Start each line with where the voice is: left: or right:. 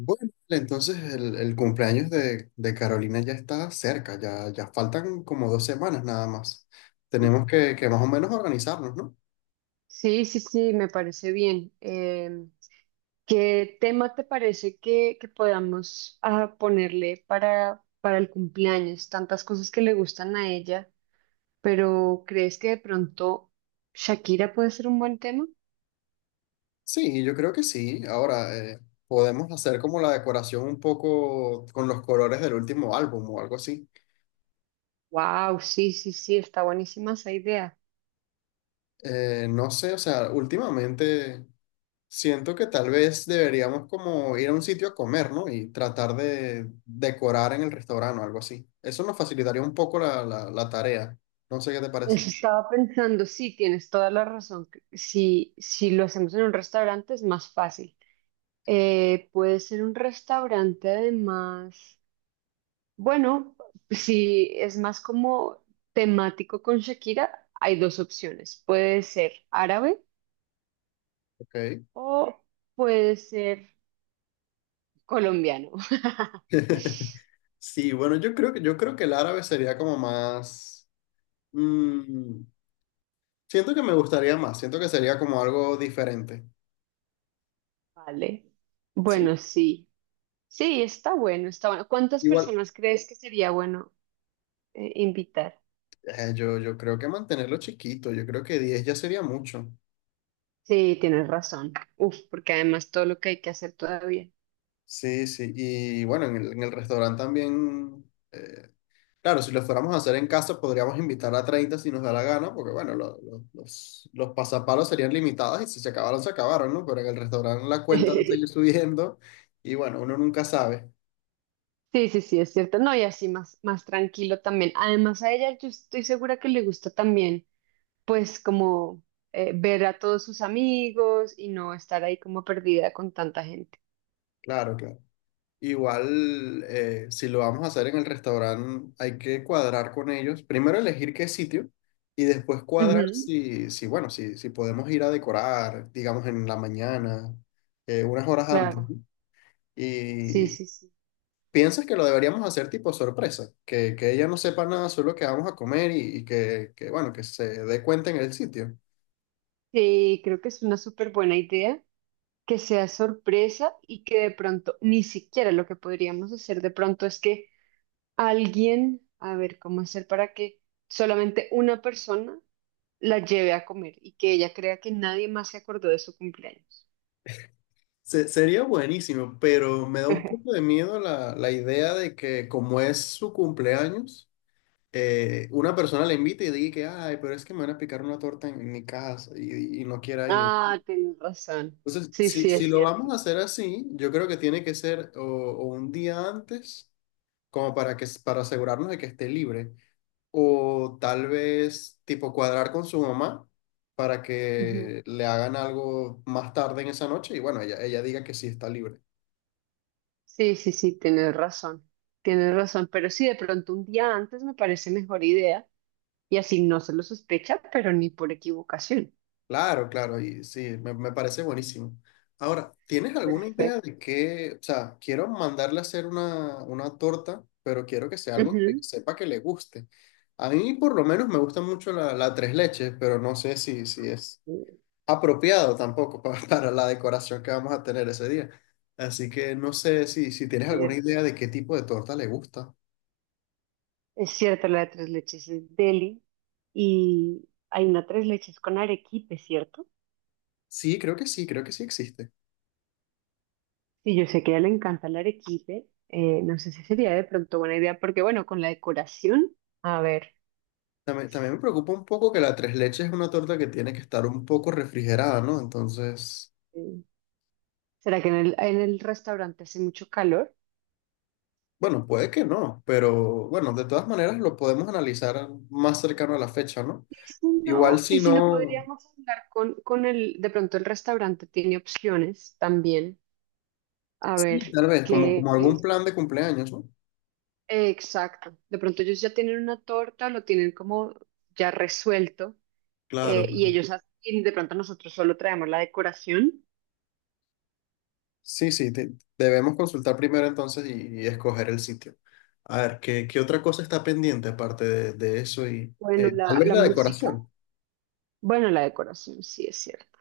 left: Bueno, entonces el cumpleaños de Carolina ya está cerca, ya faltan como 2 semanas nada más. Tenemos que más o menos organizarnos, ¿no?
right: Sí, sí, sí, me parece bien. ¿Qué tema te parece que podamos ponerle para el cumpleaños? Tantas cosas que le gustan a ella, pero ¿crees que de pronto Shakira puede ser un buen tema?
left: Sí, yo creo que sí. Ahora, podemos hacer como la decoración un poco con los colores del último álbum o algo así.
right: Wow, sí, sí, sí, está buenísima esa idea.
left: No sé, o sea, últimamente siento que tal vez deberíamos como ir a un sitio a comer, ¿no? Y tratar de decorar en el restaurante o algo así. Eso nos facilitaría un poco la tarea. No sé qué te parece.
right: Eso estaba pensando, sí, tienes toda la razón. Que Si lo hacemos en un restaurante es más fácil. Puede ser un restaurante además. Bueno, si es más como temático con Shakira, hay dos opciones. Puede ser árabe
left: Ok.
right: o puede ser colombiano.
left: Sí, bueno, yo creo que el árabe sería como más... mm, siento que me gustaría más, siento que sería como algo diferente.
right: Vale. Bueno,
left: Sí,
right: sí. Sí, está bueno, está bueno. ¿Cuántas
left: igual.
right: personas crees que sería bueno invitar?
left: Yo creo que mantenerlo chiquito, yo creo que 10 ya sería mucho.
right: Sí, tienes razón. Uf, porque además todo lo que hay que hacer todavía.
left: Sí, sí, y bueno, en en el restaurante también eh, claro, si lo fuéramos a hacer en casa, podríamos invitar a 30 si nos da la gana, porque bueno, los pasapalos serían limitados y si se acabaron, se acabaron, ¿no? Pero en el restaurante la cuenta va a seguir subiendo y bueno, uno nunca sabe.
right: Sí, sí, sí, es cierto. No, y así más, más tranquilo también. Además, a ella yo estoy segura que le gusta también, pues como ver a todos sus amigos y no estar ahí como perdida con tanta gente.
left: Claro, claro. Igual, si lo vamos a hacer en el restaurante, hay que cuadrar con ellos. Primero elegir qué sitio y después cuadrar
right: Ujú,
left: si podemos ir a decorar, digamos, en la mañana, unas horas antes,
right: claro,
left: ¿no?
right: sí,
left: Y
right: sí, sí.
left: ¿piensas que lo deberíamos hacer tipo sorpresa? Que ella no sepa nada, solo que vamos a comer y bueno, que se dé cuenta en el sitio.
right: Sí, creo que es una súper buena idea que sea sorpresa y que de pronto, ni siquiera, lo que podríamos hacer de pronto es que alguien, a ver, ¿cómo hacer para que solamente una persona la lleve a comer y que ella crea que nadie más se acordó de su cumpleaños?
left: Sería buenísimo, pero me da un poco de miedo la idea de que como es su cumpleaños, una persona la invite y diga que, ay, pero es que me van a picar una torta en mi casa y no quiera ir.
right: Ah, tienes razón.
left: Entonces,
right: Sí, sí,
left: si
right: es
left: lo vamos
right: cierto.
left: a hacer así, yo creo que tiene que ser o un día antes, como para para asegurarnos de que esté libre. O tal vez tipo cuadrar con su mamá para
right: Ujú.
left: que le hagan algo más tarde en esa noche y bueno, ella diga que sí está libre.
right: Sí, sí, sí, tienes razón, pero sí, de pronto un día antes me parece mejor idea y así no se lo sospecha, pero ni por equivocación.
left: Claro, claro, y sí, me parece buenísimo. Ahora, ¿tienes alguna idea
right: Perfecto.
left: de qué? O sea, quiero mandarle a hacer una torta, pero quiero que sea algo que
right: Ujú.
left: sepa que le guste. A mí por lo menos me gusta mucho la tres leches, pero no sé si es
right: Perfecto.
left: apropiado tampoco para la decoración que vamos a tener ese día. Así que no sé si tienes alguna idea
right: Cierto.
left: de qué tipo de torta le gusta.
right: Es cierto, la de tres leches es deli y hay una tres leches con arequipe, ¿cierto?
left: Sí, creo que sí, creo que sí existe.
right: Sí, yo sé que a ella le encanta el arequipe. No sé si sería de pronto buena idea, porque bueno, con la decoración, a ver,
left: También, también me preocupa un poco que la tres leches es una torta que tiene que estar un poco refrigerada, ¿no? Entonces,
right: eh, ¿será que en el restaurante hace mucho calor?
left: bueno, puede que no, pero bueno, de todas maneras lo podemos analizar más cercano a la fecha, ¿no?
right: Si
left: Igual
right: no, y
left: si
right: si no
left: no,
right: podríamos hablar con el, de pronto el restaurante tiene opciones también. A
left: sí,
right: ver,
left: tal vez, como,
right: qué
left: como algún plan de cumpleaños, ¿no?
right: exacto. De pronto ellos ya tienen una torta, lo tienen como ya resuelto,
left: Claro.
right: y ellos hacen, y de pronto nosotros solo traemos la decoración.
left: Sí, sí, debemos consultar primero entonces y escoger el sitio. A ver, ¿qué otra cosa está pendiente aparte de eso y
right: Bueno,
left: tal
right: la,
left: vez
right: la
left: la
right: música.
left: decoración?
right: Bueno, la decoración, sí, es cierto.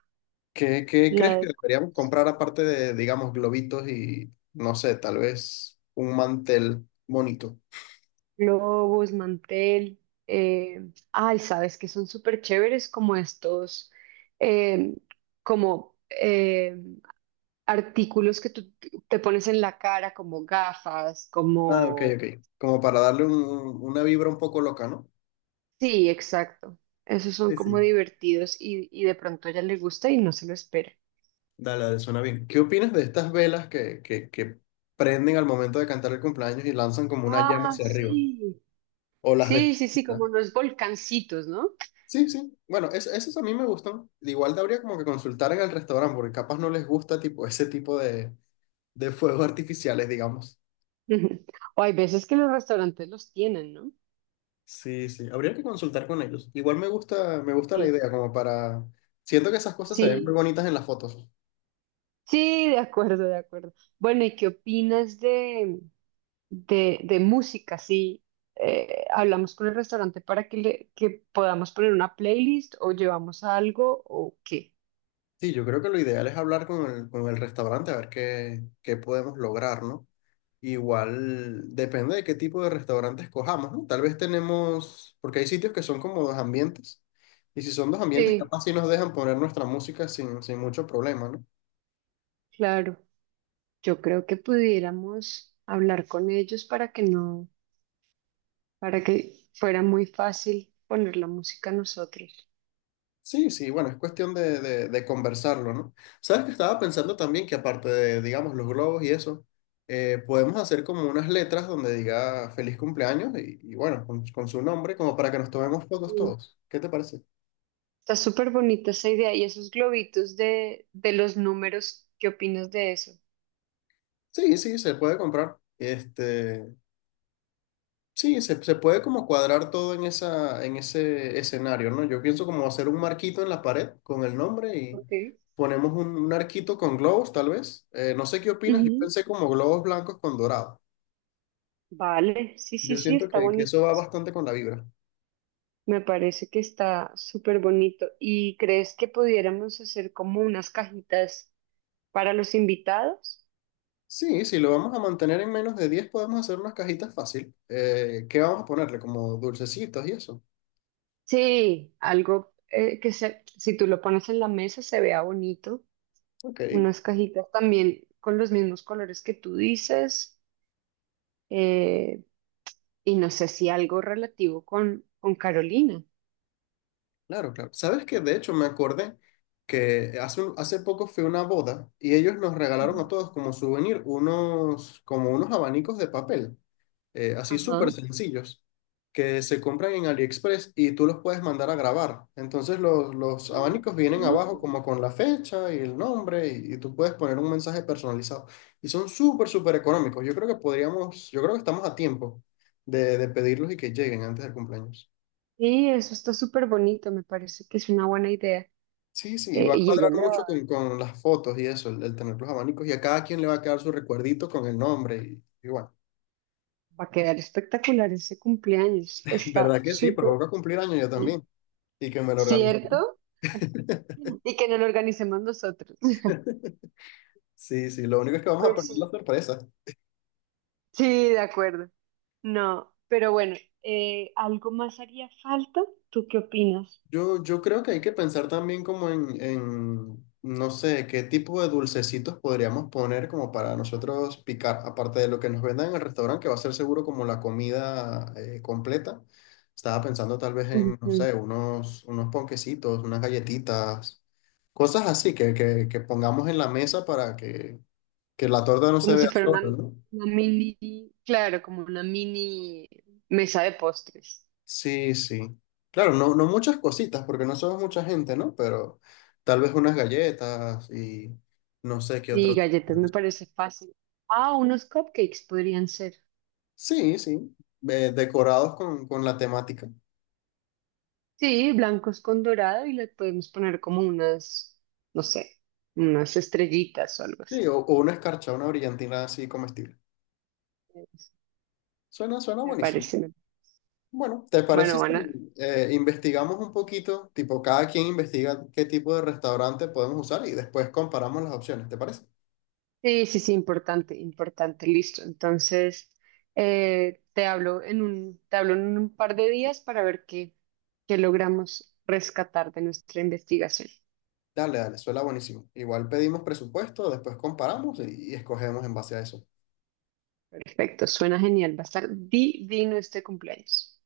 left: ¿Qué
right: La
left: crees que
right: decoración,
left: deberíamos comprar aparte de, digamos, globitos y, no sé, tal vez un mantel bonito?
right: globos, mantel. Ay, sabes que son súper chéveres como estos, eh, como artículos que tú te pones en la cara, como gafas,
left: Ah, ok,
right: como...
left: ok. Como para una vibra un poco loca, ¿no?
right: Sí, exacto. Esos son
left: Sí,
right: como
left: sí.
right: divertidos y de pronto a ella le gusta y no se lo espera.
left: Dale, dale, suena bien. ¿Qué opinas de estas velas que prenden al momento de cantar el cumpleaños y lanzan como una llama
right: Ah,
left: hacia arriba?
right: sí.
left: O las de...
right: Sí, sí, sí, como unos volcancitos, ¿no?
left: Sí, sí. Bueno, esos a mí me gustan. Igual habría como que consultar en el restaurante, porque capaz no les gusta tipo ese tipo de fuegos artificiales, digamos.
right: O hay veces que los restaurantes los tienen, ¿no?
left: Sí, sí. Habría que consultar con ellos. Igual me gusta la
right: Sí.
left: idea, como para. Siento que esas cosas se ven muy
right: Sí.
left: bonitas en las fotos.
right: Sí, de acuerdo, de acuerdo. Bueno, ¿y qué opinas de, de música? Sí, hablamos con el restaurante para que podamos poner una playlist o llevamos algo o qué.
left: Sí, yo creo que lo ideal es hablar con con el restaurante a ver qué podemos lograr, ¿no? Igual depende de qué tipo de restaurante escojamos, ¿no? Tal vez tenemos, porque hay sitios que son como dos ambientes, y si son dos ambientes,
right: Sí,
left: capaz sí nos dejan poner nuestra música sin mucho problema, ¿no?
right: claro. Yo creo que pudiéramos hablar con ellos para que no, para que fuera muy fácil poner la música nosotros.
left: Sí, sí, bueno, es cuestión de conversarlo, ¿no? Sabes que estaba pensando también que aparte de, digamos, los globos y eso, podemos hacer como unas letras donde diga feliz cumpleaños y bueno, con su nombre, como para que nos tomemos fotos
right: Mm,
left: todos. ¿Qué te parece?
right: está súper bonita esa idea. Y esos globitos de los números, ¿qué opinas de eso?
left: Sí, sí, se puede comprar. Este, sí, se puede como cuadrar todo en en ese escenario, ¿no? Yo pienso como hacer un marquito en la pared con el nombre y
right: Ok.
left: ponemos un arquito con globos, tal vez. No sé qué opinas, yo pensé como globos blancos con dorado.
right: Vale, sí, sí,
left: Yo
right: sí,
left: siento
right: está
left: que
right: bonito.
left: eso va bastante con la vibra.
right: Me parece que está súper bonito. ¿Y crees que pudiéramos hacer como unas cajitas para los invitados?
left: Sí, si lo vamos a mantener en menos de 10 podemos hacer unas cajitas fácil. ¿Qué vamos a ponerle? Como dulcecitos y eso.
right: Sí, algo que se, si tú lo pones en la mesa se vea bonito.
left: Ok,
right: Unas cajitas también con los mismos colores que tú dices, eh, y no sé si algo relativo con Carolina.
left: claro, claro. ¿Sabes qué? De hecho, me acordé que hace poco fue una boda y ellos nos regalaron
right: Ujú.
left: a todos como souvenir unos, como unos abanicos de papel. Así súper
right: Ajá.
left: sencillos, que se compran en AliExpress y tú los puedes mandar a grabar. Entonces los
right: Ah,
left: abanicos
right: qué
left: vienen abajo
right: bonito.
left: como con la fecha y el nombre y tú puedes poner un mensaje personalizado. Y son súper, súper económicos. Yo creo que podríamos, yo creo que estamos a tiempo de pedirlos y que lleguen antes del cumpleaños.
right: Sí, eso está súper bonito, me parece que es una buena idea.
left: Sí, sí, y va a
right: Y ella
left: cuadrar
right: le
left: mucho con las fotos y eso, el tener los abanicos y a cada quien le va a quedar su recuerdito con el nombre y bueno,
right: Va a quedar espectacular ese cumpleaños. Está
left: ¿verdad que sí? Porque
right: súper
left: voy a cumplir años yo
right: bien.
left: también y que me lo organice.
right: ¿Cierto? Y que no lo organicemos nosotros.
left: Sí, sí, lo único es que vamos a
right: Pues
left: perder la
right: sí.
left: sorpresa.
right: Sí, de acuerdo. No, pero bueno, ¿algo más haría falta? ¿Tú qué opinas?
left: Yo creo que hay que pensar también como en, no sé, qué tipo de dulcecitos podríamos poner como para nosotros picar, aparte de lo que nos vendan en el restaurante, que va a ser seguro como la comida completa. Estaba pensando tal vez en, no
right: Ujú.
left: sé, unos ponquecitos, unas galletitas, cosas así que pongamos en la mesa para que la torta no se
right: Como
left: vea
right: si fuera
left: sola, ¿no?
right: una mini, claro, como una mini mesa de postres.
left: Sí, sí. Claro, no, no muchas cositas, porque no somos mucha gente, ¿no? Pero tal vez unas galletas y no sé qué
right: Y
left: otro tipo
right: galletas
left: de
right: me
left: cosas.
right: parece fácil. Ah, unos cupcakes podrían ser.
left: Sí, sí. Eh, decorados con la temática.
right: Sí, blancos con dorado y le podemos poner como unas, no sé, unas estrellitas o algo así.
left: Sí, o una escarcha, una brillantina así comestible.
right: Eso,
left: Suena, suena
right: me
left: buenísimo.
right: parece.
left: Bueno, ¿te parece
right: Bueno,
left: si
right: van a-
left: investigamos un poquito? Tipo, cada quien investiga qué tipo de restaurante podemos usar y después comparamos las opciones, ¿te parece?
right: Sí, sí, sí, importante, importante, listo. Entonces, te hablo en un par de días para ver qué logramos rescatar de nuestra investigación.
left: Dale, dale, suena buenísimo. Igual pedimos presupuesto, después comparamos y escogemos en base a eso.
right: Perfecto, suena genial. Va a estar divino este cumpleaños.